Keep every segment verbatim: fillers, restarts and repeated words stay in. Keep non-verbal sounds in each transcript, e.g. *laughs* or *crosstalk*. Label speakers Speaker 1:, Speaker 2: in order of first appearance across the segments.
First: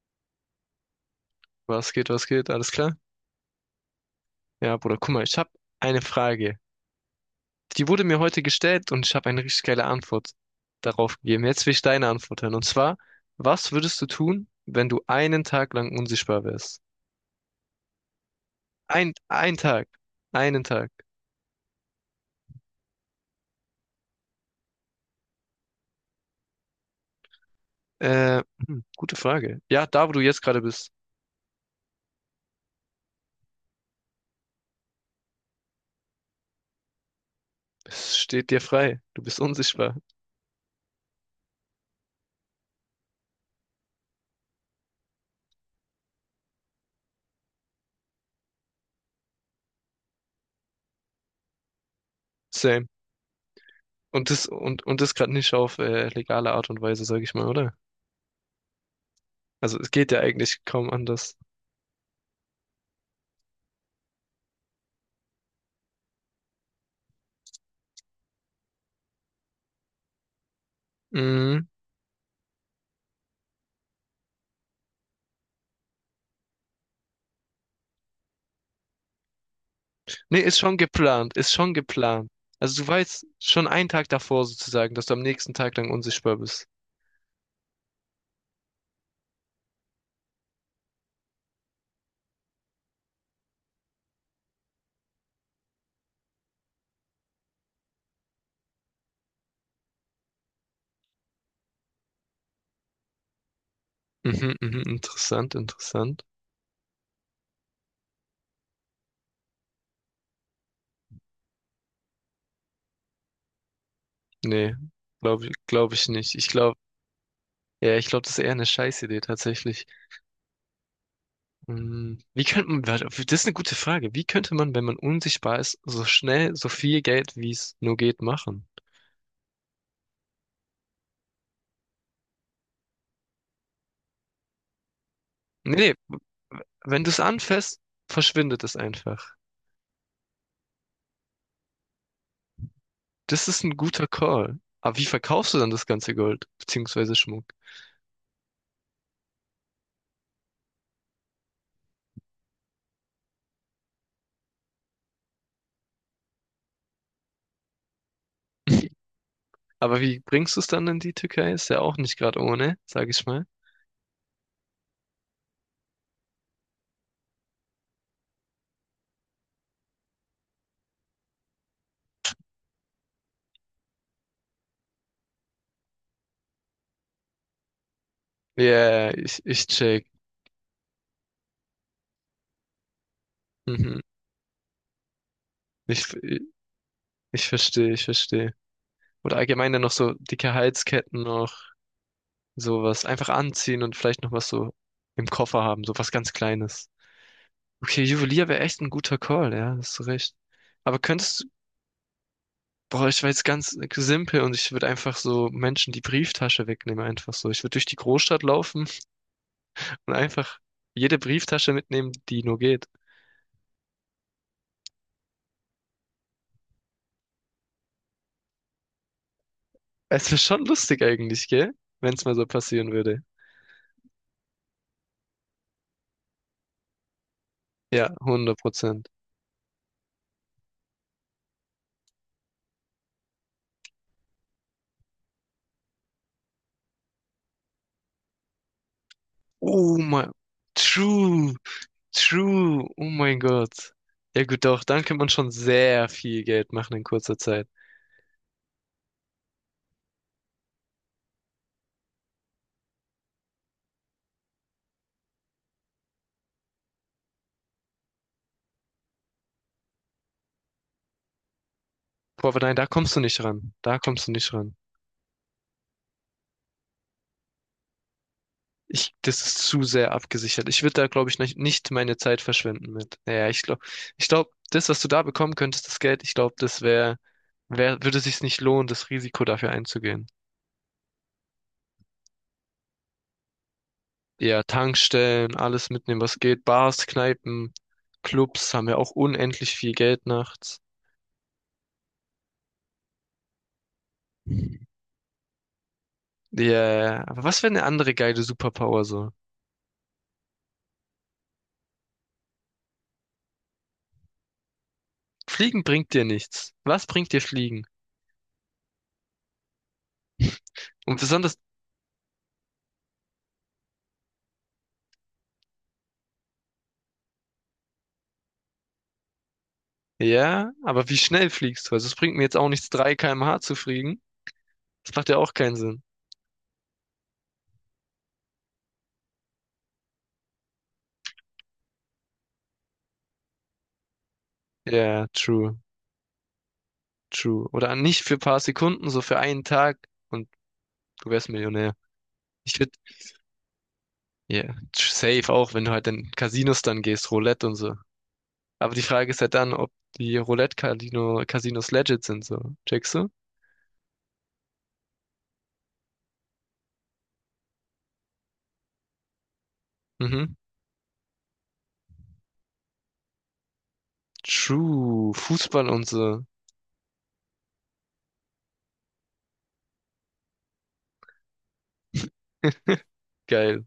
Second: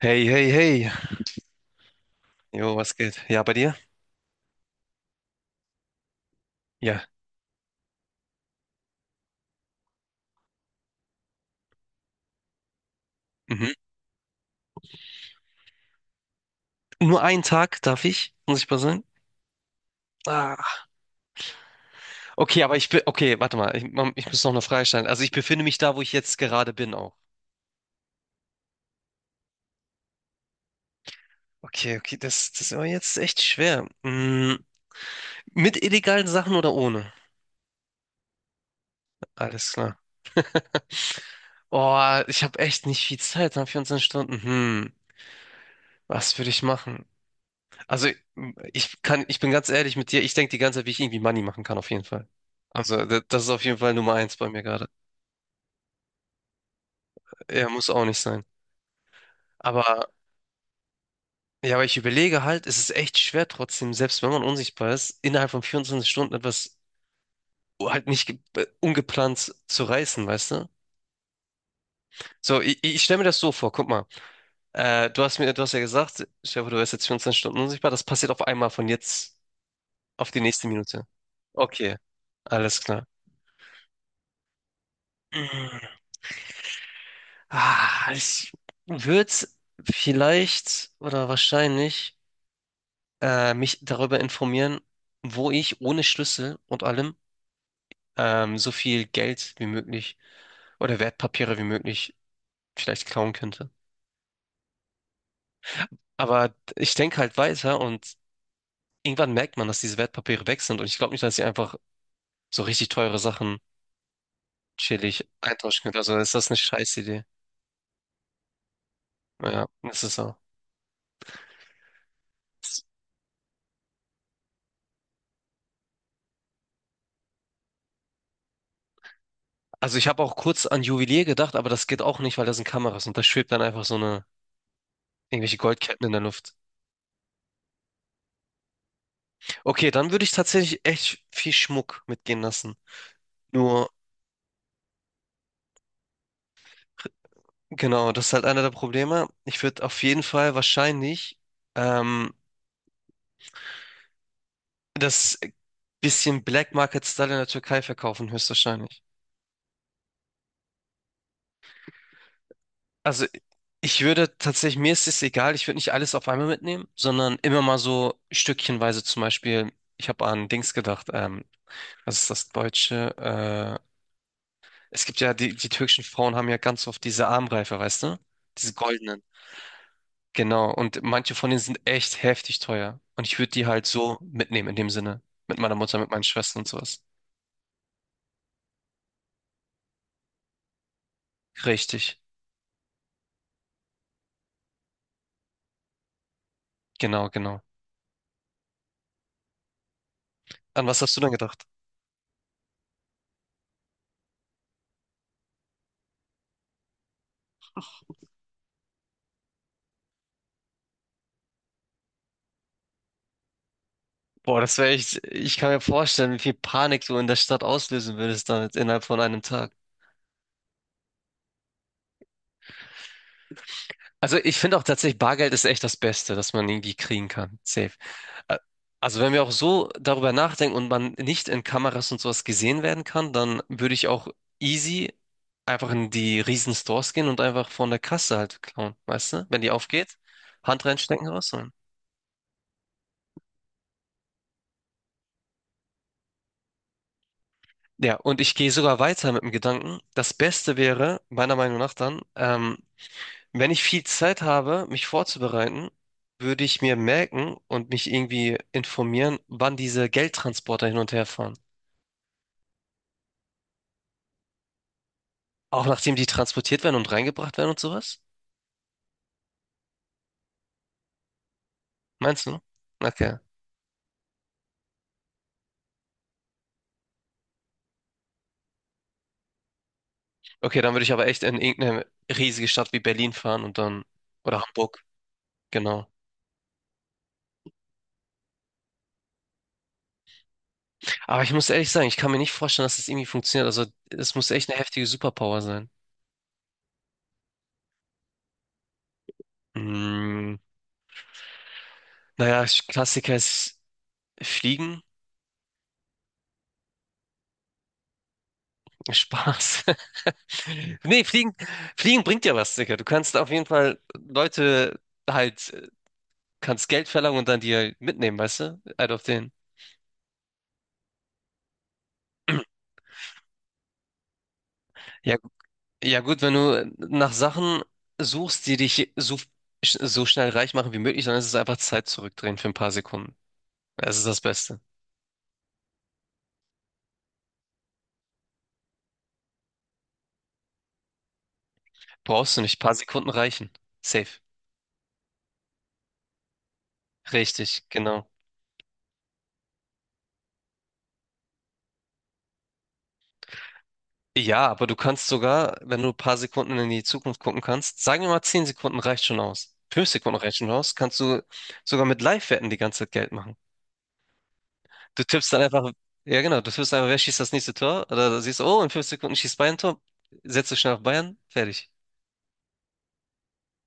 Speaker 1: Hey, hey, hey.
Speaker 2: Was geht, was geht? Alles
Speaker 1: Jo, was
Speaker 2: klar?
Speaker 1: geht? Ja, bei dir?
Speaker 2: Ja, Bruder, guck mal, ich habe eine Frage.
Speaker 1: Ja.
Speaker 2: Die wurde mir heute gestellt und ich habe eine richtig geile Antwort darauf gegeben. Jetzt will ich deine Antwort hören. Und zwar, was
Speaker 1: Mhm.
Speaker 2: würdest du tun, wenn du einen Tag lang unsichtbar wärst?
Speaker 1: Nur einen Tag darf ich, muss ich mal sagen.
Speaker 2: Ein, ein Tag. Einen
Speaker 1: Ah.
Speaker 2: Tag.
Speaker 1: Okay, aber ich bin. Okay, warte mal. Ich, man- ich muss noch eine Frage stellen. Also ich befinde mich da, wo ich jetzt gerade bin auch.
Speaker 2: Äh, hm, gute Frage. Ja, da, wo du jetzt gerade bist,
Speaker 1: Okay, okay, das, das ist aber jetzt echt schwer. Mm, mit illegalen Sachen oder ohne?
Speaker 2: es steht dir frei. Du bist
Speaker 1: Alles
Speaker 2: unsichtbar.
Speaker 1: klar. *laughs* Oh, ich habe echt nicht viel Zeit, ne? Vierundzwanzig Stunden. Hm, was würde ich machen? Also ich kann, ich bin ganz ehrlich mit dir, ich denke die ganze Zeit, wie ich irgendwie Money machen kann, auf jeden Fall.
Speaker 2: Same.
Speaker 1: Also da- das ist auf jeden Fall Nummer
Speaker 2: Und
Speaker 1: eins
Speaker 2: das,
Speaker 1: bei mir
Speaker 2: und,
Speaker 1: gerade.
Speaker 2: und das gerade nicht auf äh, legale Art und Weise, sag ich mal,
Speaker 1: Er
Speaker 2: oder?
Speaker 1: muss auch nicht sein.
Speaker 2: Also es
Speaker 1: Aber
Speaker 2: geht ja eigentlich kaum anders.
Speaker 1: ja, aber ich überlege halt, es ist echt schwer trotzdem, selbst wenn man unsichtbar ist, innerhalb von vierundzwanzig Stunden etwas halt nicht ge- äh, ungeplant zu reißen, weißt du?
Speaker 2: Mhm.
Speaker 1: So, ich, ich stelle mir das so vor, guck mal. Äh, du hast mir, du hast ja gesagt, Stefan, du wärst jetzt vierundzwanzig Stunden unsichtbar, das passiert auf einmal von jetzt auf die
Speaker 2: Nee, ist
Speaker 1: nächste
Speaker 2: schon
Speaker 1: Minute.
Speaker 2: geplant, ist schon
Speaker 1: Okay,
Speaker 2: geplant.
Speaker 1: alles
Speaker 2: Also du
Speaker 1: klar.
Speaker 2: weißt schon einen Tag davor sozusagen, dass du am nächsten Tag lang unsichtbar bist.
Speaker 1: Ah, ich würde vielleicht oder wahrscheinlich äh, mich darüber informieren, wo ich ohne Schlüssel und allem ähm, so viel Geld wie möglich oder Wertpapiere wie möglich vielleicht klauen könnte.
Speaker 2: Mhm, mhm, interessant, interessant.
Speaker 1: Aber ich denke halt weiter und irgendwann merkt man, dass diese Wertpapiere weg sind und ich glaube nicht, dass ich einfach so richtig teure Sachen
Speaker 2: Nee,
Speaker 1: chillig
Speaker 2: glaube ich,
Speaker 1: eintauschen
Speaker 2: glaub
Speaker 1: könnte.
Speaker 2: ich
Speaker 1: Also ist
Speaker 2: nicht. Ich
Speaker 1: das eine
Speaker 2: glaube,
Speaker 1: Scheißidee.
Speaker 2: ja, ich glaube, das ist eher eine Scheißidee
Speaker 1: Ja,
Speaker 2: tatsächlich.
Speaker 1: das ist so.
Speaker 2: Hm, Wie könnte man, warte, das ist eine gute Frage. Wie könnte man, wenn man unsichtbar ist, so schnell so viel Geld, wie es nur geht, machen?
Speaker 1: Also ich habe auch kurz an Juwelier gedacht, aber das geht auch nicht, weil da sind Kameras und da schwebt dann einfach so eine Irgendwelche
Speaker 2: Nee, nee,
Speaker 1: Goldketten in der Luft.
Speaker 2: wenn du es anfasst, verschwindet es einfach.
Speaker 1: Okay, dann würde ich tatsächlich echt viel Schmuck mitgehen lassen.
Speaker 2: Das ist ein
Speaker 1: Nur,
Speaker 2: guter Call. Aber wie verkaufst du dann das ganze Gold, beziehungsweise Schmuck?
Speaker 1: genau, das ist halt einer der Probleme. Ich würde auf jeden Fall wahrscheinlich ähm, das bisschen Black Market Style in der Türkei verkaufen, höchstwahrscheinlich.
Speaker 2: Aber wie bringst du es dann in die Türkei? Ist ja auch nicht gerade ohne, sag ich
Speaker 1: Also
Speaker 2: mal.
Speaker 1: ich würde tatsächlich, mir ist es egal, ich würde nicht alles auf einmal mitnehmen, sondern immer mal so stückchenweise zum Beispiel, ich habe an Dings gedacht, ähm, was ist das Deutsche? Äh, es gibt ja, die, die türkischen Frauen haben ja ganz oft diese Armreife, weißt du?
Speaker 2: Ja,
Speaker 1: Diese
Speaker 2: yeah,
Speaker 1: goldenen.
Speaker 2: ich, ich check.
Speaker 1: Genau, und manche von denen sind echt heftig teuer. Und ich würde die halt
Speaker 2: Mhm.
Speaker 1: so mitnehmen in dem Sinne. Mit meiner Mutter,
Speaker 2: Ich,
Speaker 1: mit meinen Schwestern und sowas.
Speaker 2: ich verstehe, ich verstehe. Oder allgemein dann noch so dicke Halsketten noch,
Speaker 1: Richtig,
Speaker 2: sowas. Einfach anziehen und vielleicht noch was so im Koffer haben, so was ganz Kleines.
Speaker 1: genau, genau.
Speaker 2: Okay, Juwelier wäre echt ein guter Call, ja, hast du recht.
Speaker 1: An
Speaker 2: Aber
Speaker 1: was hast du denn
Speaker 2: könntest,
Speaker 1: gedacht?
Speaker 2: boah, ich war jetzt ganz simpel und ich würde einfach so Menschen die Brieftasche wegnehmen, einfach so. Ich würde durch die Großstadt laufen und einfach jede Brieftasche mitnehmen, die nur geht.
Speaker 1: Boah, das wäre echt, ich kann mir vorstellen, wie viel Panik du in der Stadt auslösen würdest damit innerhalb von einem Tag.
Speaker 2: Es ist schon lustig eigentlich, gell? Wenn es mal so passieren würde.
Speaker 1: Also ich finde auch tatsächlich, Bargeld ist echt das Beste, das man irgendwie kriegen kann. Safe.
Speaker 2: Ja,
Speaker 1: Ä-
Speaker 2: hundert Prozent.
Speaker 1: Also wenn wir auch so darüber nachdenken und man nicht in Kameras und sowas gesehen werden kann, dann würde ich auch easy einfach in die riesen Stores gehen und einfach von der Kasse halt klauen, weißt du? Wenn die
Speaker 2: Oh
Speaker 1: aufgeht,
Speaker 2: mein,
Speaker 1: Hand reinstecken,
Speaker 2: True,
Speaker 1: rausholen.
Speaker 2: true, oh mein Gott. Ja gut, doch, dann kann man schon sehr viel Geld machen in kurzer Zeit.
Speaker 1: Ja, und ich gehe sogar weiter mit dem Gedanken, das Beste wäre, meiner Meinung nach dann, ähm, Wenn ich viel Zeit habe, mich vorzubereiten, würde ich mir merken und mich irgendwie informieren, wann diese Geldtransporter hin und her fahren.
Speaker 2: Boah, aber nein, da kommst du nicht ran. Da kommst du nicht ran.
Speaker 1: Auch nachdem die transportiert werden und reingebracht werden und sowas?
Speaker 2: Ich, das ist zu sehr abgesichert. Ich würde da, glaube ich, nicht, nicht meine Zeit
Speaker 1: Meinst du?
Speaker 2: verschwenden mit.
Speaker 1: Okay.
Speaker 2: Naja, ich glaube, ich glaube, das, was du da bekommen könntest, das Geld, ich glaube, das wäre, wär, wär- würde sich's nicht lohnen, das Risiko dafür einzugehen.
Speaker 1: Okay, dann würde ich aber echt in irgendeine riesige Stadt wie Berlin fahren und dann, oder
Speaker 2: Ja,
Speaker 1: Hamburg,
Speaker 2: Tankstellen, alles
Speaker 1: genau.
Speaker 2: mitnehmen, was geht. Bars, Kneipen, Clubs haben ja auch unendlich viel Geld nachts.
Speaker 1: Aber ich muss ehrlich sagen, ich kann mir nicht vorstellen, dass das irgendwie funktioniert. Also, es muss echt eine heftige Superpower sein.
Speaker 2: Ja, aber was wäre eine andere geile Superpower so?
Speaker 1: Mm, naja, Klassiker ist Fliegen.
Speaker 2: Fliegen bringt dir nichts. Was bringt dir Fliegen?
Speaker 1: *laughs* Spaß.
Speaker 2: Und
Speaker 1: Nee, Fliegen,
Speaker 2: besonders,
Speaker 1: Fliegen bringt ja was, Digga. Du kannst auf jeden Fall Leute halt, äh, kannst Geld verlangen und dann die halt mitnehmen, weißt du? Halt auf den.
Speaker 2: ja, aber wie schnell fliegst du? Also es bringt mir jetzt auch nichts, drei Kilometer pro Stunde zu fliegen. Das macht
Speaker 1: Ja,
Speaker 2: ja auch keinen Sinn.
Speaker 1: ja gut, wenn du nach Sachen suchst, die dich so, so schnell reich machen wie möglich, dann ist es einfach Zeit zurückdrehen für ein paar Sekunden. Das ist das Beste.
Speaker 2: Ja, true, true. Oder nicht für ein paar Sekunden, so für einen Tag und du wärst Millionär.
Speaker 1: Brauchst du nicht, ein
Speaker 2: Ich würde,
Speaker 1: paar Sekunden reichen. Safe.
Speaker 2: ja, safe auch, wenn du halt in Casinos dann gehst, Roulette und
Speaker 1: Richtig,
Speaker 2: so.
Speaker 1: genau.
Speaker 2: Aber die Frage ist ja dann, ob die roulette Casinos legit sind, so. Checkst du?
Speaker 1: Ja, aber du kannst sogar, wenn du ein paar Sekunden in die Zukunft gucken kannst, sagen wir mal zehn Sekunden reicht schon aus. Fünf Sekunden
Speaker 2: Mhm.
Speaker 1: reicht schon aus, kannst du sogar mit Live-Wetten die ganze Zeit Geld machen. Du
Speaker 2: True.
Speaker 1: tippst dann
Speaker 2: Fußball
Speaker 1: einfach,
Speaker 2: und
Speaker 1: ja
Speaker 2: so.
Speaker 1: genau, du tippst einfach, wer schießt das nächste Tor? Oder du siehst, oh, in fünf Sekunden schießt Bayern ein Tor, setzt du schnell auf Bayern, fertig.
Speaker 2: *laughs* Geil.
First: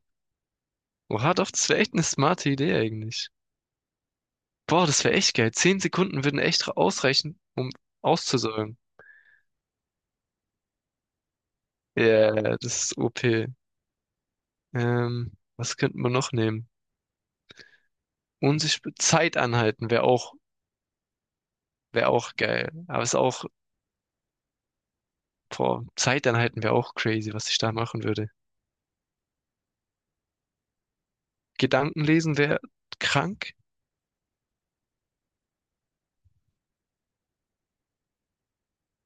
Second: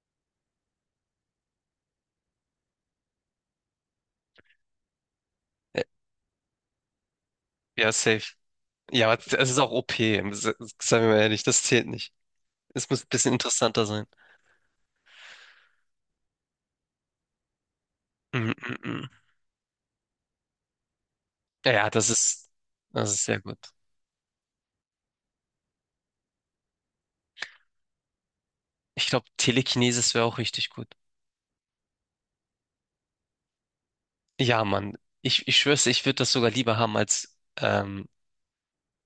Speaker 2: Oha, doch, das wäre echt eine smarte Idee eigentlich. Boah, das wäre echt geil. Zehn
Speaker 1: Ja,
Speaker 2: Sekunden würden echt ausreichen, um
Speaker 1: ja, safe.
Speaker 2: auszusäumen.
Speaker 1: Ja, aber es ist auch o p, se- seien wir mal ehrlich, das zählt nicht.
Speaker 2: Ja, yeah, das
Speaker 1: Es
Speaker 2: ist
Speaker 1: muss ein bisschen
Speaker 2: O P.
Speaker 1: interessanter sein.
Speaker 2: Ähm, was könnte man noch nehmen?
Speaker 1: Mm, mm,
Speaker 2: Unsichtbar
Speaker 1: mm.
Speaker 2: Zeit anhalten wäre auch,
Speaker 1: Ja, ja, das
Speaker 2: wäre auch
Speaker 1: ist,
Speaker 2: geil. Aber
Speaker 1: das
Speaker 2: ist
Speaker 1: ist sehr
Speaker 2: auch,
Speaker 1: gut.
Speaker 2: boah, Zeit anhalten wäre auch crazy, was ich da machen würde.
Speaker 1: Ich glaube, Telekinesis wäre auch richtig gut.
Speaker 2: Gedanken lesen wäre krank.
Speaker 1: Ja, Mann, ich, ich schwör's, dir, ich würde das sogar lieber haben als ähm,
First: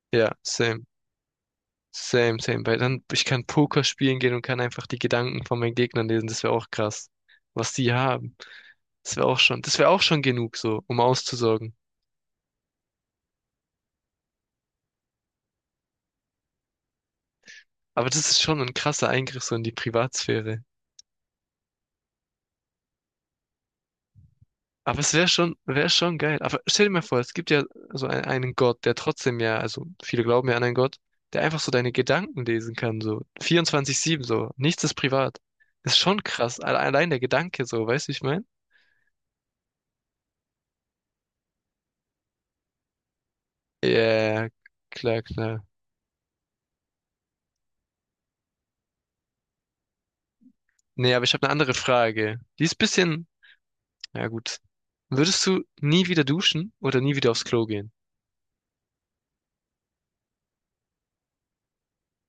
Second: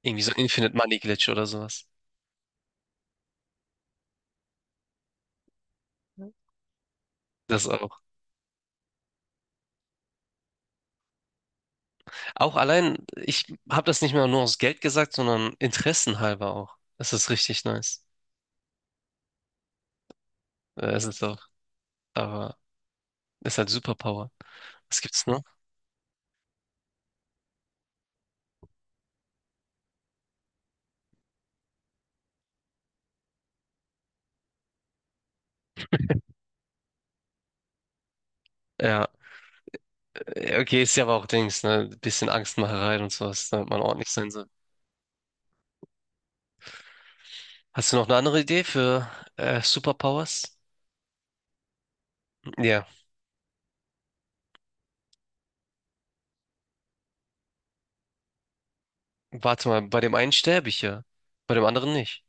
Speaker 1: irgendwie so
Speaker 2: Ja,
Speaker 1: Infinite
Speaker 2: same.
Speaker 1: Money Glitch oder sowas.
Speaker 2: Same, same. Weil dann, ich kann Poker spielen gehen und kann einfach die Gedanken von meinen Gegnern lesen. Das wäre auch krass.
Speaker 1: Das
Speaker 2: Was die
Speaker 1: auch.
Speaker 2: haben. Das wäre auch schon, das wäre auch schon genug so, um auszusorgen.
Speaker 1: Auch allein, ich habe das nicht mehr nur aus Geld gesagt, sondern interessenhalber auch. Das ist richtig nice.
Speaker 2: Aber das ist schon ein krasser Eingriff so in die Privatsphäre.
Speaker 1: Äh, Es ist auch, aber ist halt Superpower.
Speaker 2: Aber
Speaker 1: Was
Speaker 2: es
Speaker 1: gibt's
Speaker 2: wäre
Speaker 1: noch?
Speaker 2: schon, wäre schon geil. Aber stell dir mal vor, es gibt ja so ein, einen Gott, der trotzdem ja, also viele glauben ja an einen Gott, der einfach so deine Gedanken lesen kann, so vierundzwanzig sieben so. Nichts ist privat. Ist schon krass. Alle- Allein der Gedanke so, weißt du, wie ich meine?
Speaker 1: Ja, äh, okay, ist ja aber auch Dings, ne? Bisschen Angstmacherei und sowas, damit man ordentlich sein soll.
Speaker 2: Ja, klar, klar.
Speaker 1: Hast du noch eine andere Idee für äh, Superpowers?
Speaker 2: Nee, aber ich habe eine andere Frage. Die ist ein
Speaker 1: Ja,
Speaker 2: bisschen, ja gut. Würdest du nie wieder duschen oder nie wieder aufs Klo gehen?
Speaker 1: warte mal, bei dem einen sterbe ich ja, bei dem anderen nicht.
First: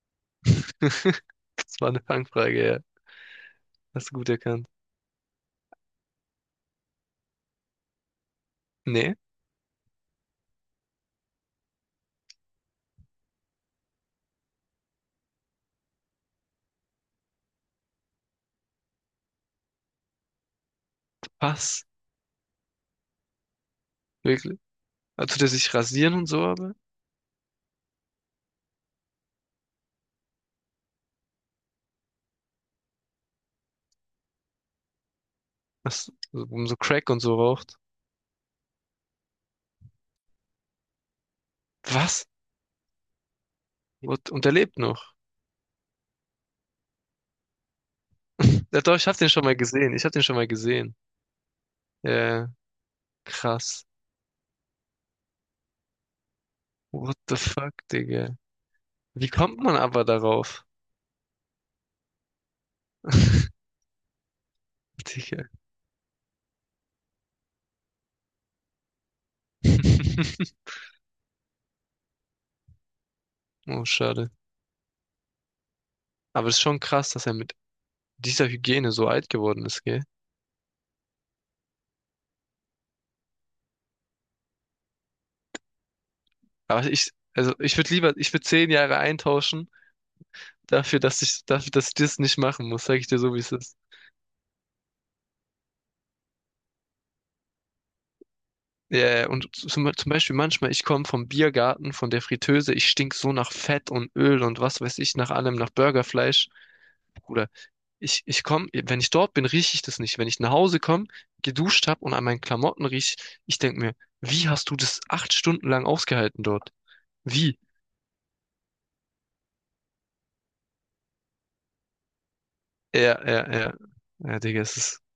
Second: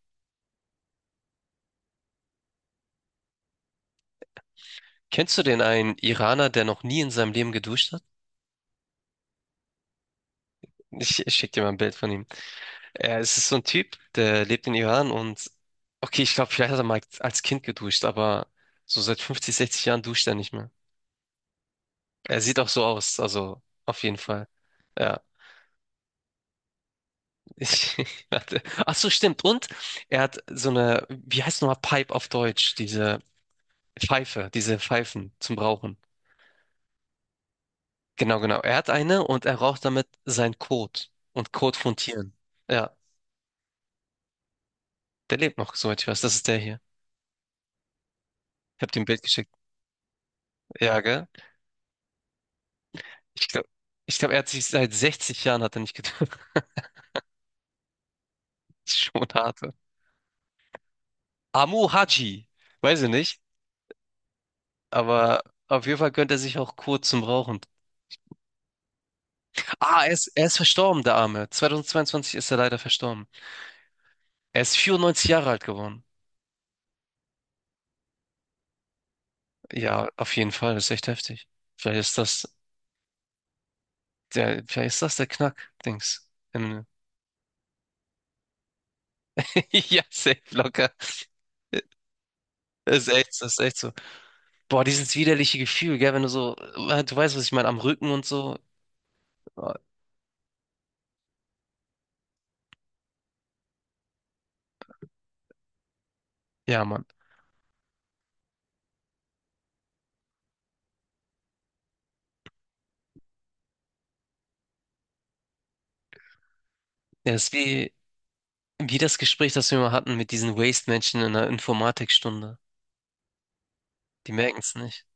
Speaker 2: *laughs* Das war eine Fangfrage, ja. Hast du gut erkannt.
Speaker 1: Kennst du den einen Iraner, der noch nie in seinem Leben geduscht hat?
Speaker 2: Nee,
Speaker 1: Ich, ich schick dir mal ein Bild von ihm. Er, es ist so ein Typ, der lebt in Iran und okay, ich glaube, vielleicht hat er mal als Kind geduscht, aber so seit fünfzig, sechzig Jahren duscht er nicht mehr.
Speaker 2: was?
Speaker 1: Er sieht auch so aus, also auf jeden Fall.
Speaker 2: Wirklich?
Speaker 1: Ja,
Speaker 2: Also, der sich rasieren und so, aber?
Speaker 1: ich *laughs* hatte. Ach so, stimmt. Und er hat so eine, wie heißt nochmal Pipe auf Deutsch? Diese Pfeife, diese Pfeifen zum Rauchen.
Speaker 2: Was? So, um so Crack und so raucht.
Speaker 1: Genau, genau. Er hat eine und er raucht damit seinen Kot und Kot von
Speaker 2: Was?
Speaker 1: Tieren. Ja.
Speaker 2: Und, und er lebt noch.
Speaker 1: Der lebt noch, soweit ich weiß. Das ist der hier.
Speaker 2: *laughs* Ja,
Speaker 1: Ich habe
Speaker 2: doch,
Speaker 1: dir ein
Speaker 2: ich hab
Speaker 1: Bild
Speaker 2: den schon
Speaker 1: geschickt.
Speaker 2: mal gesehen. Ich hab den schon mal gesehen.
Speaker 1: Ja, gell?
Speaker 2: Ja,
Speaker 1: Ich glaube,
Speaker 2: krass.
Speaker 1: ich glaub, er hat sich seit sechzig Jahren hat er nicht getroffen. *laughs*
Speaker 2: What the fuck, Digga?
Speaker 1: Das ist schon
Speaker 2: Wie kommt
Speaker 1: hart.
Speaker 2: man aber darauf?
Speaker 1: Amu Haji. Weiß ich nicht.
Speaker 2: *laughs*
Speaker 1: Aber
Speaker 2: Digga.
Speaker 1: auf jeden Fall gönnt er sich auch kurz zum Rauchen. Ah, er ist, er ist
Speaker 2: *laughs*
Speaker 1: verstorben, der Arme. zwanzig zweiundzwanzig ist er leider verstorben.
Speaker 2: Oh, schade.
Speaker 1: Er ist vierundneunzig Jahre alt geworden.
Speaker 2: Aber es ist schon krass, dass er mit dieser Hygiene so alt geworden ist, gell?
Speaker 1: Ja, auf jeden Fall. Das ist echt heftig. Vielleicht ist das der, vielleicht ist das der Knack-Dings.
Speaker 2: Aber
Speaker 1: Im-
Speaker 2: ich, also ich würde lieber, ich würde zehn Jahre eintauschen
Speaker 1: *laughs* Ja, safe locker.
Speaker 2: dafür, dass ich, dafür, dass ich das nicht machen muss, sage ich
Speaker 1: Ist
Speaker 2: dir
Speaker 1: echt,
Speaker 2: so, wie
Speaker 1: das
Speaker 2: es
Speaker 1: ist echt
Speaker 2: ist.
Speaker 1: so. Boah, dieses widerliche Gefühl, gell, wenn du so, äh, du weißt, was ich meine, am Rücken und so.
Speaker 2: Ja, ja, und
Speaker 1: Oh,
Speaker 2: zum, zum Beispiel manchmal, ich komme vom Biergarten, von der Friteuse, ich stink so nach Fett und Öl und was weiß ich, nach allem, nach Burgerfleisch.
Speaker 1: ja, Mann.
Speaker 2: Bruder, ich, ich komme, wenn ich dort bin, rieche ich das nicht. Wenn ich nach Hause komme, geduscht habe und an meinen Klamotten riech, ich denke mir, wie hast du das acht Stunden lang ausgehalten dort?
Speaker 1: Ja, das ist
Speaker 2: Wie?
Speaker 1: wie, wie, das Gespräch, das wir mal hatten mit diesen Waste-Menschen in der Informatikstunde.
Speaker 2: Ja, ja, ja.
Speaker 1: Die
Speaker 2: Ja,
Speaker 1: merken
Speaker 2: Digga,
Speaker 1: es
Speaker 2: es ist.
Speaker 1: nicht.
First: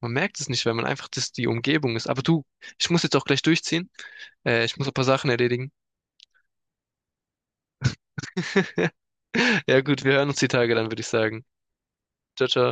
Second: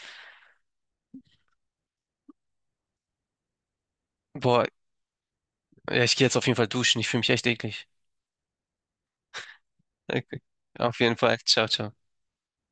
Speaker 2: Man merkt es nicht, weil man einfach das die Umgebung ist. Aber du, ich muss jetzt auch gleich durchziehen. Äh,
Speaker 1: Boah,
Speaker 2: ich muss ein paar Sachen erledigen.
Speaker 1: ja, ich gehe jetzt auf jeden Fall duschen. Ich fühle mich echt eklig.
Speaker 2: *laughs* Ja gut, wir hören uns
Speaker 1: Okay.
Speaker 2: die Tage dann,
Speaker 1: Auf
Speaker 2: würde ich
Speaker 1: jeden Fall.
Speaker 2: sagen.
Speaker 1: Ciao, ciao.
Speaker 2: Ciao, ciao.